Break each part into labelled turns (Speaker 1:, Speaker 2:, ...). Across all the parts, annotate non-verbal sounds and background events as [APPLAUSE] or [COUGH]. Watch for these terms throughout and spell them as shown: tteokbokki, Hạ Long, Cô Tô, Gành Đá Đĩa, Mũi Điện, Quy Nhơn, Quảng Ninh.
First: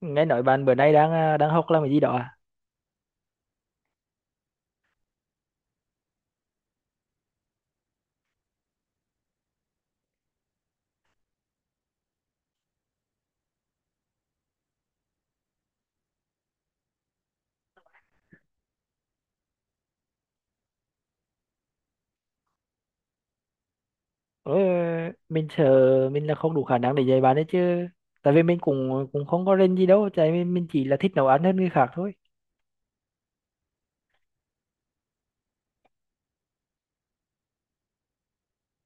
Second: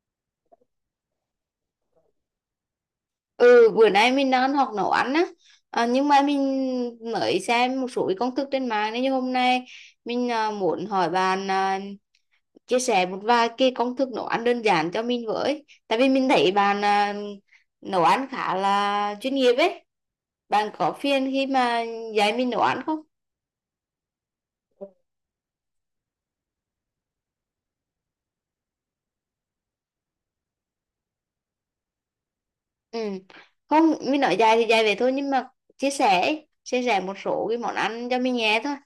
Speaker 1: Nghe nói bạn bữa nay đang đang học làm cái gì đó à?
Speaker 2: Ừ, bữa nay mình đang học nấu ăn á. Nhưng mà mình mới xem một số cái công thức trên mạng nên như hôm nay mình muốn hỏi bạn chia sẻ một vài cái công thức nấu ăn đơn giản cho mình với, tại vì mình thấy bạn nấu ăn khá là chuyên nghiệp ấy. Bạn có phiền khi mà dạy mình nấu ăn không?
Speaker 1: Ủa, mình sợ mình là không đủ khả năng để dạy bạn đấy chứ, tại vì mình cũng cũng không có rên gì đâu, tại vì mình chỉ là thích nấu ăn hơn người khác thôi.
Speaker 2: Ừ. Không, mình nói dạy thì dạy vậy thôi, nhưng mà chia sẻ ấy. Chia sẻ một số cái món ăn cho mình nghe thôi.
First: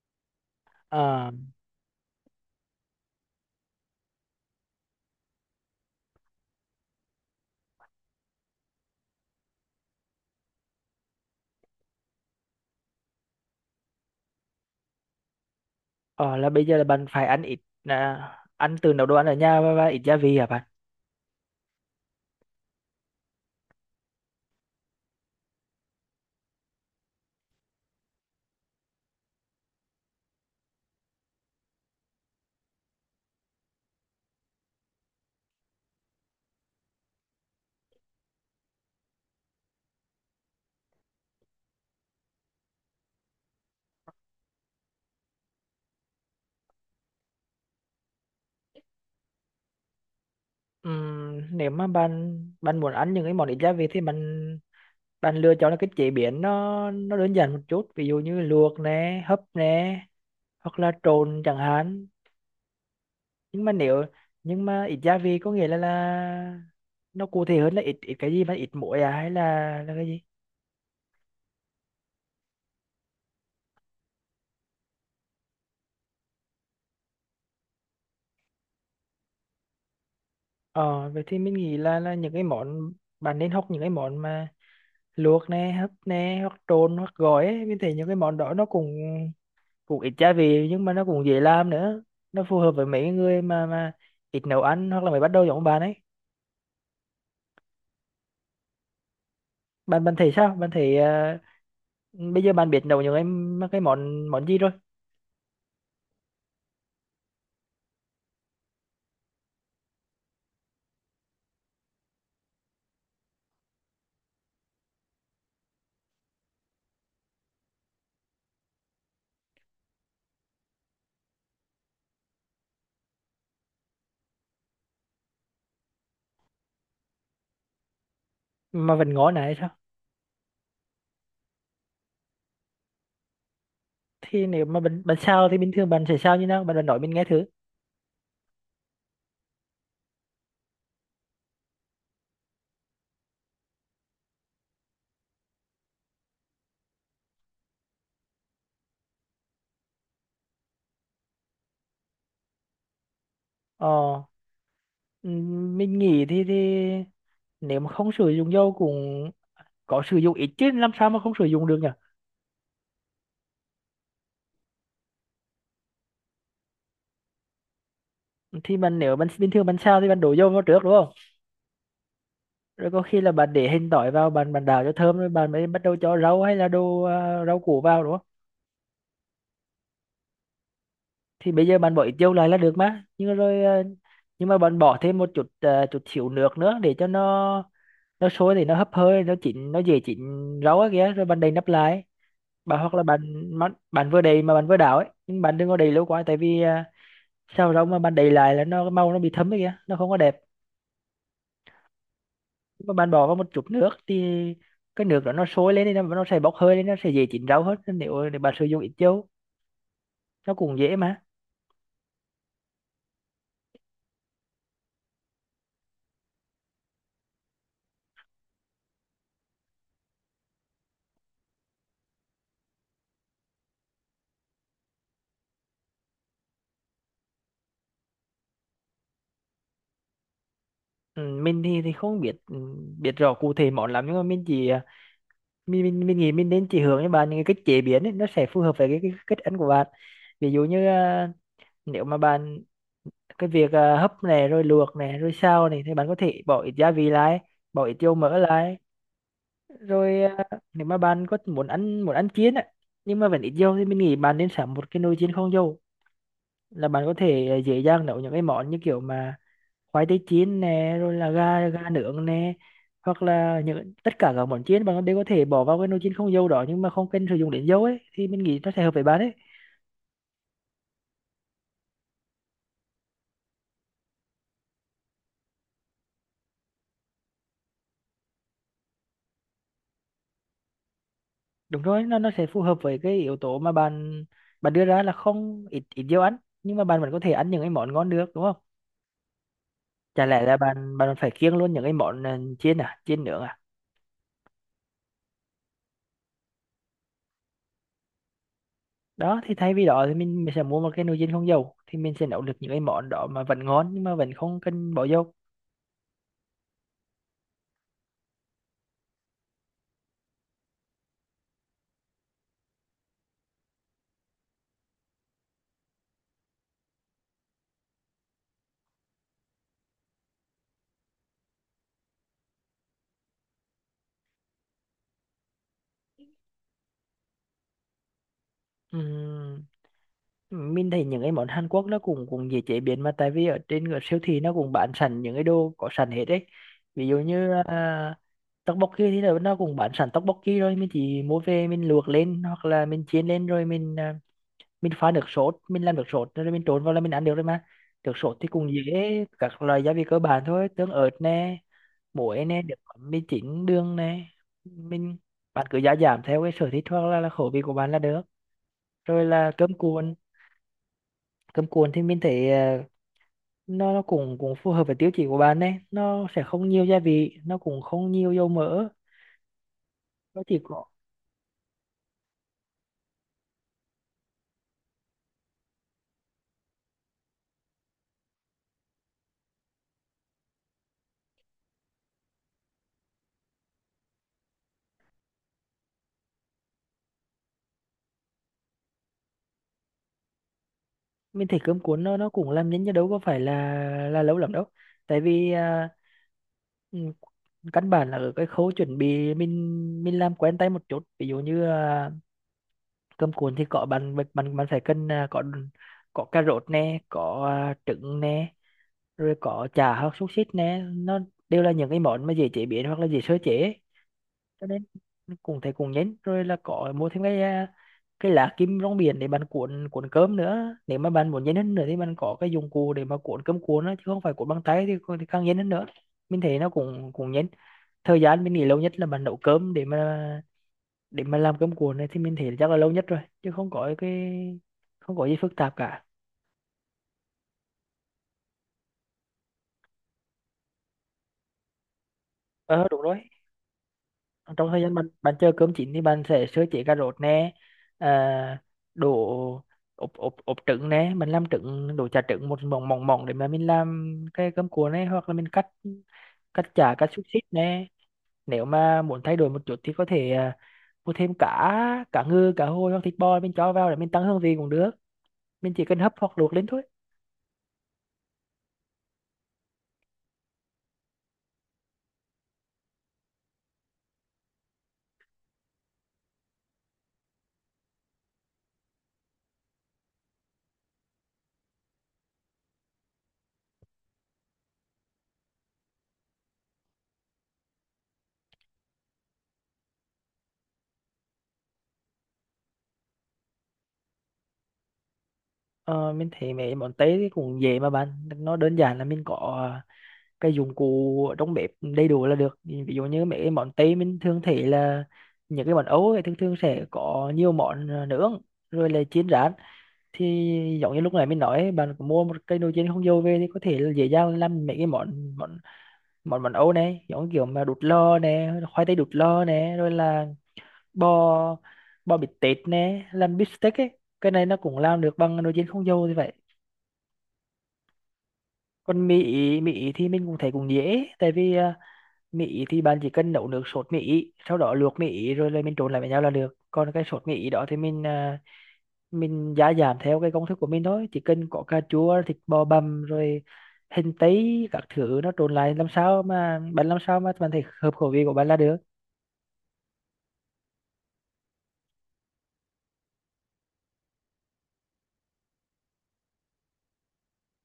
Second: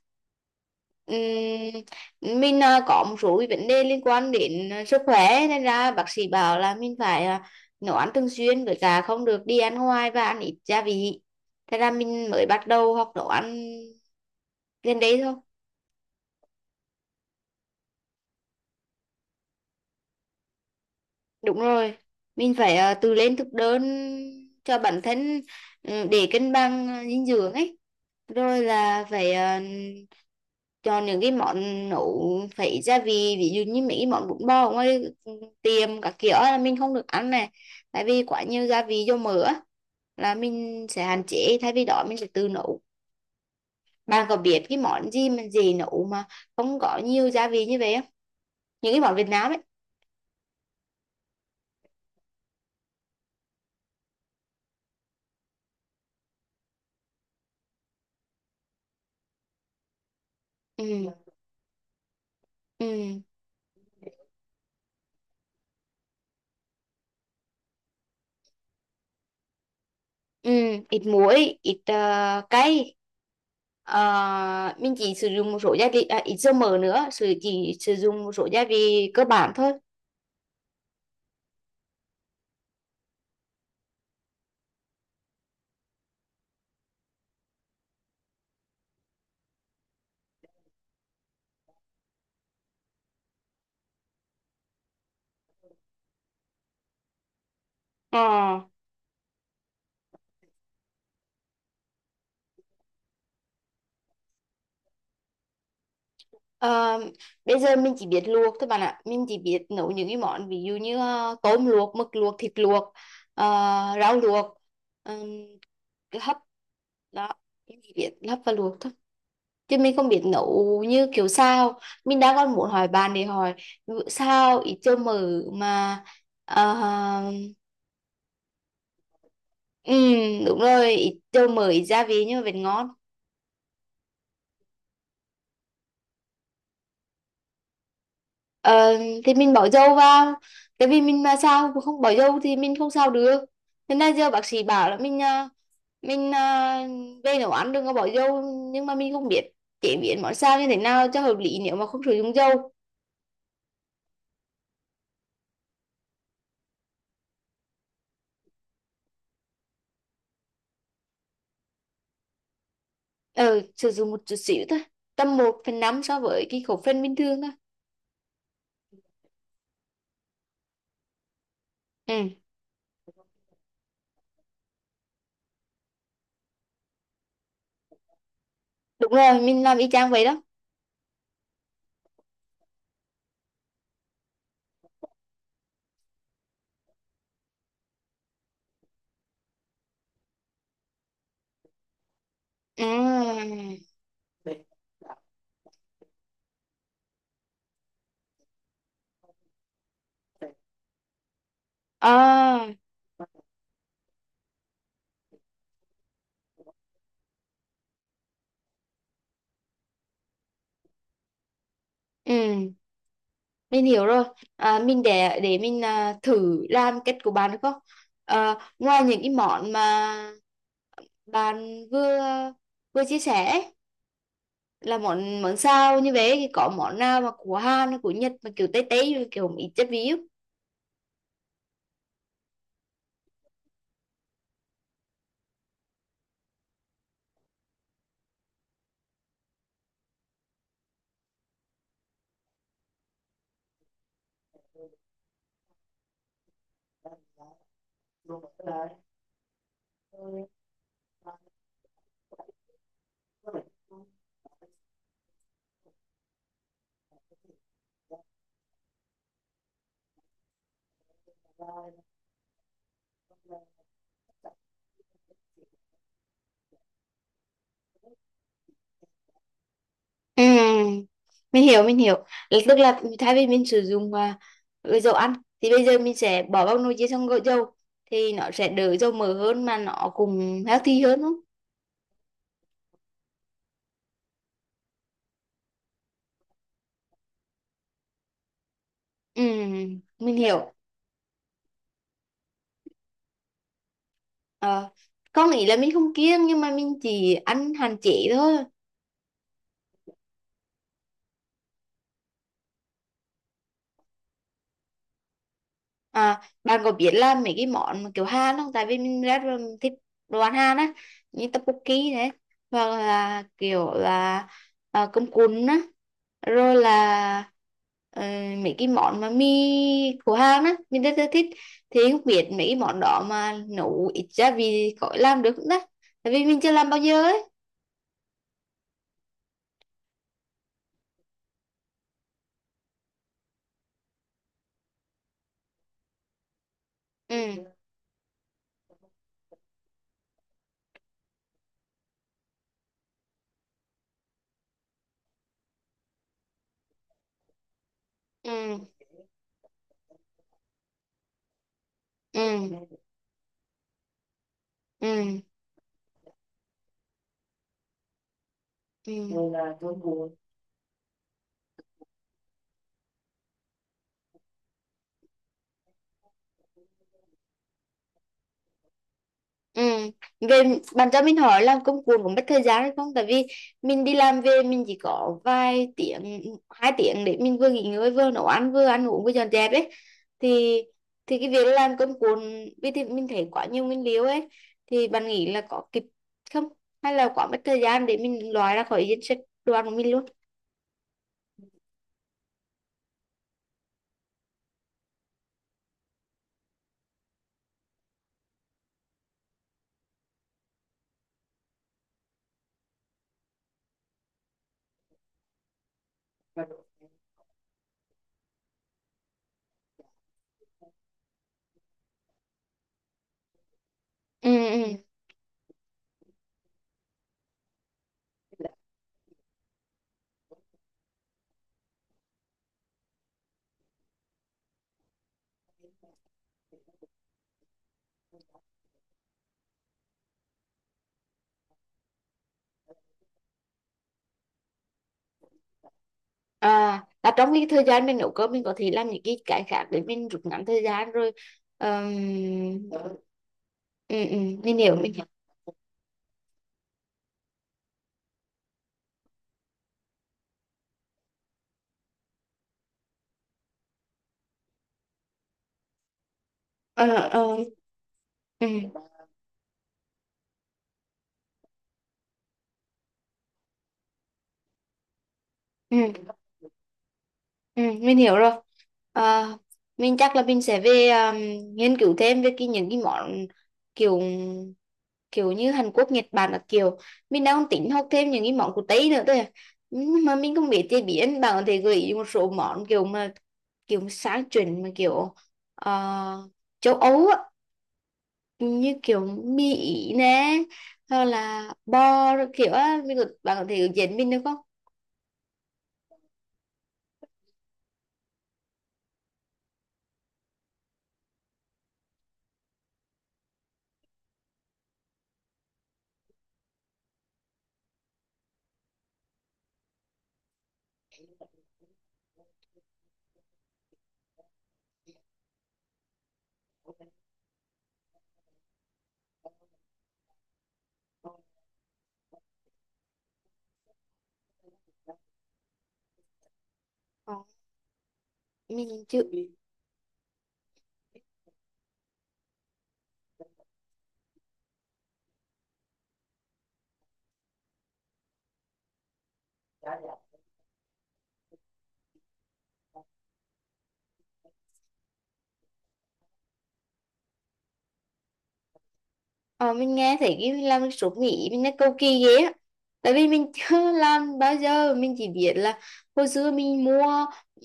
Speaker 1: à,
Speaker 2: Mình có một số cái vấn đề liên quan đến sức khỏe nên ra bác sĩ bảo là mình phải nấu ăn thường xuyên với cả không được đi ăn ngoài và ăn ít gia vị. Thế ra mình mới bắt đầu học nấu ăn gần đây thôi.
Speaker 1: ờ, là bây giờ là bạn phải à, ăn từ nấu đồ ăn ở nhà và ít gia vị hả bạn?
Speaker 2: Đúng rồi, mình phải tự lên thực đơn cho bản thân, ừ, để cân bằng dinh dưỡng ấy. Rồi là phải chọn những cái món nấu phải gia vị, ví dụ như mấy cái món bún bò ở ngoài tiệm các kiểu là mình không được ăn này. Tại vì quá nhiều gia vị dầu mỡ á, là mình sẽ hạn chế, thay vì đó mình sẽ tự nấu. Bạn có biết cái món gì mà dễ nấu mà không có nhiều gia vị như vậy không? Những cái món Việt Nam ấy.
Speaker 1: Nếu mà bạn bạn muốn ăn những cái món ít gia vị thì bạn bạn lựa chọn là cái chế biến nó đơn giản một chút, ví dụ như luộc nè, hấp nè, hoặc là
Speaker 2: Ừ.
Speaker 1: trộn chẳng hạn.
Speaker 2: Ừ.
Speaker 1: nhưng mà nếu nhưng mà ít gia vị có nghĩa là nó cụ thể hơn là ít ít cái gì, mà ít muối à hay là cái gì?
Speaker 2: Ừ, ít muối, ít cay. Ờ, mình chỉ sử dụng một số gia vị, ít dầu mỡ nữa, chỉ sử dụng một số gia vị cơ bản thôi.
Speaker 1: Ờ Vậy thì mình nghĩ là những cái món bạn nên học những cái món mà luộc nè, hấp nè, hoặc trộn hoặc gói ấy. Mình thấy những cái món đó nó cũng cũng ít gia vị, nhưng mà nó cũng dễ làm nữa, nó phù hợp với mấy cái người mà ít nấu ăn hoặc là mới bắt đầu giống bạn ấy.
Speaker 2: Ờ,
Speaker 1: Bạn bạn thấy sao Bạn thấy bây giờ bạn biết nấu những cái món món gì rồi?
Speaker 2: ờ, bây giờ mình chỉ biết luộc thôi bạn ạ. Mình chỉ biết nấu những cái món ví dụ như tôm luộc, mực luộc, thịt luộc, ờ, rau luộc, ừm, cái hấp đó. Mình chỉ biết hấp và luộc thôi. Chứ mình không biết nấu như kiểu sao. Mình đang còn muốn hỏi bạn để hỏi ví dụ sao ít dầu mỡ mà ờ,
Speaker 1: Mà vẫn ngon này.
Speaker 2: ừ, đúng rồi, ít dầu mỡ, ít gia vị nhưng mà vẫn ngon.
Speaker 1: Thì nếu mà bạn bạn sao thì bình thường bạn sẽ sao như nào bạn, bạn nói mình nghe thử.
Speaker 2: Ờ, thì mình bỏ dầu vào, tại vì mình mà sao không bỏ dầu thì mình không sao được. Thế nên giờ bác sĩ bảo là mình à, về nấu ăn đừng có bỏ dầu, nhưng mà mình không biết chế biến món sao như thế nào cho hợp lý nếu mà không sử dụng dầu.
Speaker 1: ờ mình nghĩ thì nếu mà không sử dụng dầu cũng có sử dụng ít chứ, làm sao mà không sử dụng được nhỉ.
Speaker 2: Ờ, sử dụng một chút xíu thôi, tầm một phần 5 so với cái khẩu phần bình thường thôi.
Speaker 1: Thì bạn Nếu bạn bình thường bạn sao thì bạn đổ dầu vào trước đúng không?
Speaker 2: Ừ,
Speaker 1: Rồi có khi là bạn để hành tỏi vào, bạn bạn đảo cho thơm, rồi bạn mới bắt đầu cho rau hay là rau củ vào đúng không?
Speaker 2: đúng rồi, mình làm y chang vậy đó.
Speaker 1: Thì bây giờ bạn bỏ ít dầu lại là được mà, nhưng mà bạn bỏ thêm chút xíu nước nữa để cho nó sôi thì nó hấp hơi nó chín, nó dễ chín rau á kìa, rồi bạn đậy nắp lại, bà hoặc là bạn
Speaker 2: À.
Speaker 1: mà- bạn vừa đầy mà bạn vừa đảo ấy, nhưng bạn đừng có đầy lâu quá, tại vì sao rau mà bạn đầy lại là nó màu nó bị thấm ấy kìa, nó không có đẹp.
Speaker 2: À.
Speaker 1: Nhưng mà bạn bỏ vào một chút nước thì cái nước đó nó sôi lên, thì nó sẽ bốc hơi lên, nó sẽ dễ chín rau hơn. Nên nếu để bạn sử dụng ít dầu nó cũng dễ mà.
Speaker 2: Ừ, mình hiểu rồi. Mình để mình thử làm cách của bạn được không? Ngoài những cái món mà bạn vừa vừa chia sẻ ấy, là món món sao như vậy thì có món nào mà của Hàn hay của Nhật mà kiểu Tây Tây kiểu một ít chất ví
Speaker 1: Ừ, mình thì không biết, biết rõ cụ thể món lắm, nhưng mà mình chỉ à, mình nghĩ mình nên chỉ hướng cho bạn những cái cách chế biến ấy, nó sẽ phù hợp với cái cách ăn của bạn. Ví dụ như nếu mà bạn cái việc à, hấp này rồi luộc này rồi xào này thì bạn có thể bỏ ít gia vị lại, bỏ ít dầu mỡ lại, rồi nếu mà bạn có muốn ăn chiên á, nhưng mà vẫn ít dầu thì mình nghĩ bạn nên sắm một cái nồi chiên không dầu, là bạn có thể dễ dàng nấu những cái món như kiểu mà khoai tây chiên nè, rồi là gà gà nướng nè, hoặc là những tất cả các
Speaker 2: không?
Speaker 1: món chiên bạn đều có thể bỏ vào cái nồi chiên không dầu đó, nhưng mà không cần sử dụng đến dầu ấy, thì mình nghĩ nó sẽ hợp với bạn ấy.
Speaker 2: Ừ, mình hiểu mình hiểu. Là tức là thay vì mình sử dụng ừ, dầu ăn thì bây giờ mình sẽ bỏ vào nồi chiên xong gội dầu thì nó sẽ đỡ dầu mỡ hơn mà nó cũng healthy hơn đúng không?
Speaker 1: Đúng rồi, nó sẽ phù hợp với cái yếu tố mà bạn bạn đưa ra là không ít ít dầu ăn, nhưng mà bạn vẫn có thể ăn những cái món ngon được đúng không?
Speaker 2: Ừ,
Speaker 1: Chả
Speaker 2: mình
Speaker 1: lẽ là
Speaker 2: hiểu.
Speaker 1: bạn bạn phải kiêng luôn những cái món chiên à, chiên nướng à?
Speaker 2: Ờ, có nghĩa là mình không kiêng nhưng mà mình chỉ ăn hạn chế thôi.
Speaker 1: Đó thì thay vì đó thì mình sẽ mua một cái nồi chiên không dầu, thì mình sẽ nấu được những cái món đó mà vẫn ngon nhưng mà vẫn không cần bỏ dầu.
Speaker 2: À, bạn có biết là mấy cái món kiểu Hàn không? Tại vì mình rất là thích đồ ăn Hàn á, như tteokbokki thế, hoặc là kiểu là cơm cuốn á, rồi là ờ, mấy cái món mà mì của Hàn á, mình rất là thích. Thì không biết mấy cái món đó mà nấu ít gia vị có làm được không đó? Tại vì mình chưa làm bao giờ ấy.
Speaker 1: Ừm, mình thấy những cái món Hàn Quốc nó cũng cũng dễ chế biến mà, tại vì ở trên cái siêu thị nó cũng bán sẵn những cái đồ có sẵn hết đấy, ví dụ như
Speaker 2: Ừ,
Speaker 1: tteokbokki thì nó cũng bán sẵn tteokbokki, rồi mình chỉ mua về mình luộc lên hoặc là mình chiên lên, rồi mình pha nước sốt, mình làm nước sốt rồi mình trộn vào là mình ăn được rồi mà. Nước sốt thì cũng
Speaker 2: ừ,
Speaker 1: dễ, các loại gia vị cơ bản thôi: tương ớt nè, muối nè, nước
Speaker 2: ừ,
Speaker 1: mắm, mì chính, đường nè. mình
Speaker 2: ừ,
Speaker 1: Bạn cứ gia giảm theo cái sở thích hoặc là khẩu vị của bạn là được. Rồi là cơm cuộn.
Speaker 2: ừ.
Speaker 1: Cơm cuộn thì mình thấy nó cũng cũng phù hợp với tiêu chí của bạn đấy, nó sẽ không nhiều gia vị, nó cũng không nhiều dầu mỡ,
Speaker 2: Ừ.
Speaker 1: nó chỉ
Speaker 2: Về
Speaker 1: có.
Speaker 2: bạn cho mình hỏi làm công cuồng cũng mất thời gian hay không? Tại vì mình đi làm về mình chỉ có vài tiếng, hai tiếng để mình vừa nghỉ ngơi vừa nấu ăn vừa ăn uống vừa dọn dẹp ấy. Thì thì cái việc làm công cuồng vì thì mình thấy quá nhiều nguyên liệu ấy, thì bạn nghĩ là có kịp không? Hay là quá mất thời gian để mình loại ra khỏi danh sách đồ ăn của mình luôn?
Speaker 1: Mình thấy cơm cuốn nó cũng làm nhanh chứ đâu có phải là lâu lắm đâu, tại vì ừ, căn bản là ở cái khâu chuẩn bị mình làm quen tay một chút, ví dụ như cơm cuốn thì có bạn bạn bạn bạn phải cần có cà rốt nè, có trứng nè, rồi có chả hoặc xúc xích nè, nó đều là những cái món mà dễ chế biến hoặc là dễ sơ chế.
Speaker 2: Ừ.
Speaker 1: Cho nên
Speaker 2: Ừ.
Speaker 1: cũng thấy cũng nhấn, rồi là có mua thêm cái lá kim rong biển để bạn cuộn cuộn cơm nữa, nếu mà bạn muốn nhấn hơn nữa thì bạn có cái dụng cụ để mà cuộn cơm cuộn đó chứ không phải cuộn bằng tay, thì càng nhấn hơn nữa. Mình thấy nó cũng cũng nhấn, thời gian mình nghĩ lâu nhất là bạn nấu cơm để mà làm cơm cuộn này thì mình thấy chắc là lâu nhất rồi, chứ không có gì phức tạp cả.
Speaker 2: À, là trong cái thời gian mình nấu cơm mình có thể làm những cái khác để mình rút ngắn thời gian rồi. Ờm,
Speaker 1: Ờ, đúng rồi.
Speaker 2: ừ, ừ,
Speaker 1: Trong
Speaker 2: mình
Speaker 1: thời gian
Speaker 2: hiểu
Speaker 1: bạn
Speaker 2: mình.
Speaker 1: bạn chờ cơm chín thì bạn sẽ sơ chế cà rốt nè, à, đổ ốp ốp ốp trứng nè, mình làm trứng đổ chả trứng một mỏng mỏng mỏng để mà mình làm cái cơm cuộn này, hoặc là mình cắt cắt chả
Speaker 2: Ờ.
Speaker 1: cắt xúc xích
Speaker 2: Ờ.
Speaker 1: nè. Nếu
Speaker 2: Ừ.
Speaker 1: mà muốn thay đổi một chút thì có thể mua thêm cá cá ngừ, cá hồi hoặc thịt bò, mình cho vào để mình tăng hương vị cũng được, mình chỉ cần hấp
Speaker 2: Ừ.
Speaker 1: hoặc luộc lên thôi.
Speaker 2: Ừ, mình hiểu rồi. Ờ, mình chắc là mình sẽ về nghiên cứu thêm về cái những cái món kiểu kiểu như Hàn Quốc Nhật Bản, là kiểu mình đang tính học thêm những cái món của Tây nữa thôi à. Nhưng mà mình không biết chế biến, bạn có thể gợi ý một số món kiểu mà kiểu sáng chuẩn mà kiểu ờ, châu Âu á, như kiểu mì Ý nè hoặc là bò rồi kiểu á mình có, bạn có thể dẫn mình được không?
Speaker 1: Ờ, mình thấy mấy món Tây thì cũng dễ mà bạn, nó đơn giản là mình có cái dụng cụ trong bếp đầy đủ là được. Ví dụ như mấy cái món Tây mình thường thấy là những cái món Âu ấy, thường thường sẽ có nhiều món nướng, rồi là chiên rán, thì giống như lúc nãy mình nói ấy, bạn có mua một cái nồi chiên không dầu về thì có thể là dễ dàng làm mấy cái món món món món Âu này, giống kiểu mà đút lò nè, khoai tây đút lò nè, rồi là bò bò bít tết nè, làm bít tết ấy, cái này nó cũng làm được bằng nồi chiên không dầu như vậy.
Speaker 2: Ờ, mình
Speaker 1: Còn mì
Speaker 2: chưa.
Speaker 1: Ý, mì Ý thì mình cũng thấy cũng dễ, tại vì Mỹ thì bạn chỉ cần nấu nước sốt Mỹ sau đó luộc Mỹ rồi là mình trộn lại với nhau là được. Còn cái sốt Mỹ đó thì mình gia giảm theo cái công thức của mình thôi, chỉ cần có cà chua, thịt bò bằm, rồi hành tây các thứ, nó trộn lại làm sao mà bạn thấy hợp khẩu vị của bạn là được.
Speaker 2: Ờ, mình nghe thấy cái làm cái sốt Mỹ mình nó cầu kỳ ghê á, tại vì mình chưa [LAUGHS] làm bao giờ, mình chỉ biết là hồi xưa mình mua,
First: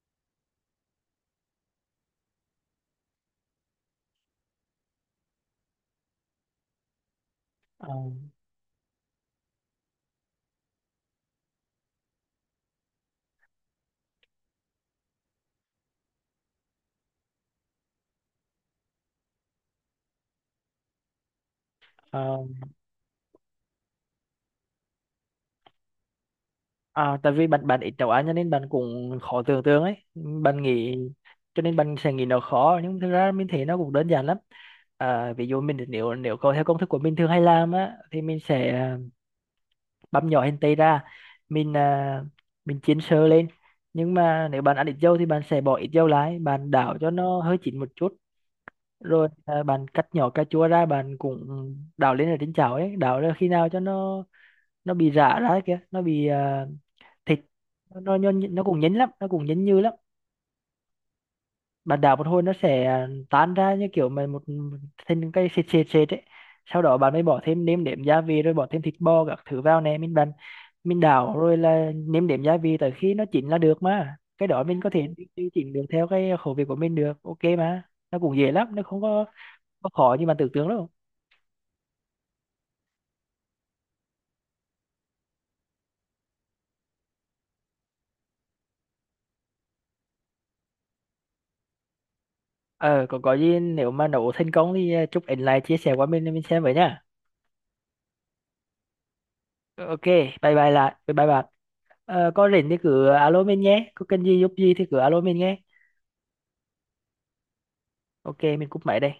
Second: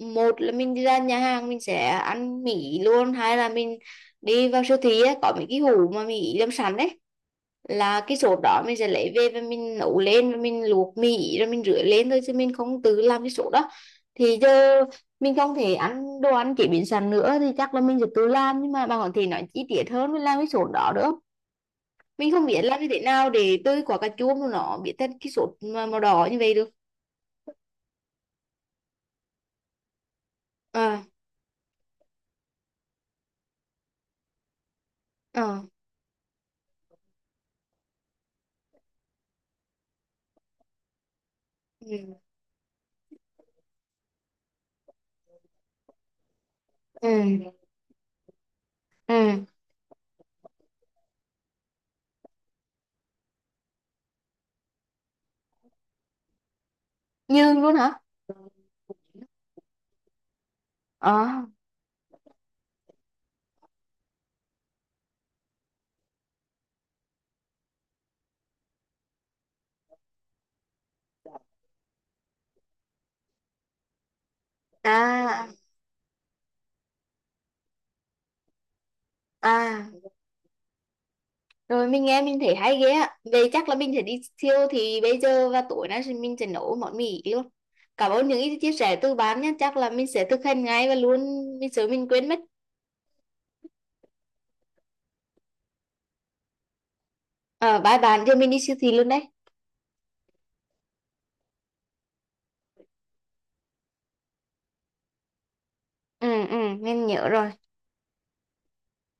Speaker 2: một là mình đi ra nhà hàng mình sẽ ăn Mỹ luôn, hai là mình đi vào siêu thị á, có mấy cái hũ mà Mỹ làm sẵn đấy
Speaker 1: Ờ,
Speaker 2: là cái sốt đó, mình sẽ lấy về và mình nấu lên và mình luộc mì rồi mình rửa lên thôi chứ mình không tự làm cái sốt đó. Thì giờ mình không thể ăn đồ ăn chế biến sẵn nữa thì chắc là mình sẽ tự làm, nhưng mà bạn có thể nói chi tiết hơn mình làm cái sốt đó được không?
Speaker 1: ờ,
Speaker 2: Mình không biết làm như thế nào để tơi quả cà chua mà nó biến thành cái sốt mà màu đỏ như vậy được.
Speaker 1: Tại vì bạn bạn ít nấu ăn cho nên bạn cũng khó tưởng tượng ấy bạn nghĩ,
Speaker 2: Ờ.
Speaker 1: cho nên bạn sẽ nghĩ nó khó nhưng thực ra mình thấy nó cũng đơn giản lắm. Ví dụ
Speaker 2: Ờ.
Speaker 1: mình nếu nếu có theo công thức của mình thường hay làm á thì mình sẽ băm nhỏ hành tây ra, mình à,
Speaker 2: Ừ.
Speaker 1: mình chiên sơ lên, nhưng mà nếu bạn ăn ít dầu thì bạn sẽ bỏ ít dầu lại, bạn đảo cho nó
Speaker 2: Ừ.
Speaker 1: hơi chín một chút. Rồi
Speaker 2: Ừ.
Speaker 1: bạn cắt nhỏ cà chua ra, bạn cũng đảo lên ở trên chảo ấy, đảo ra khi nào cho nó bị rã ra kìa, nó bị à, thịt
Speaker 2: Nhương luôn hả?
Speaker 1: nó cũng nhấn lắm, nó cũng nhấn như lắm,
Speaker 2: Ờ.
Speaker 1: bạn đảo một hồi nó sẽ tan ra như kiểu mà một một- thành cái sệt sệt sệt ấy. Sau đó bạn mới bỏ thêm nêm nếm gia vị rồi bỏ thêm thịt bò các thứ vào nè, mình đảo rồi là nêm nếm gia vị tới khi nó chín là được mà, cái đó mình có thể đi-
Speaker 2: À.
Speaker 1: đi chỉnh được theo cái khẩu vị của mình được ok mà. Nó cũng dễ lắm, nó không có
Speaker 2: À.
Speaker 1: khó như bạn tưởng tượng đâu.
Speaker 2: Rồi mình nghe mình thấy hay ghê á, vậy chắc là mình sẽ đi siêu thì bây giờ và tối nay thì mình sẽ nấu món mì luôn. Cảm ơn những ý chia sẻ từ bạn nhé, chắc là mình sẽ thực hành ngay và luôn, mình sợ mình quên mất.
Speaker 1: Ờ Còn có gì nếu mà nấu thành công thì chúc ảnh lại chia sẻ qua mình xem với nhá.
Speaker 2: Ờ, bye bạn, giờ mình đi siêu thị luôn đấy.
Speaker 1: Ok, bye bye lại bye bye bạn. Ờ, có rảnh thì cứ alo mình nhé, có cần gì giúp gì thì cứ alo mình nhé.
Speaker 2: Ừ, ừ, mình nhớ rồi.
Speaker 1: Ok, mình cúp máy đây.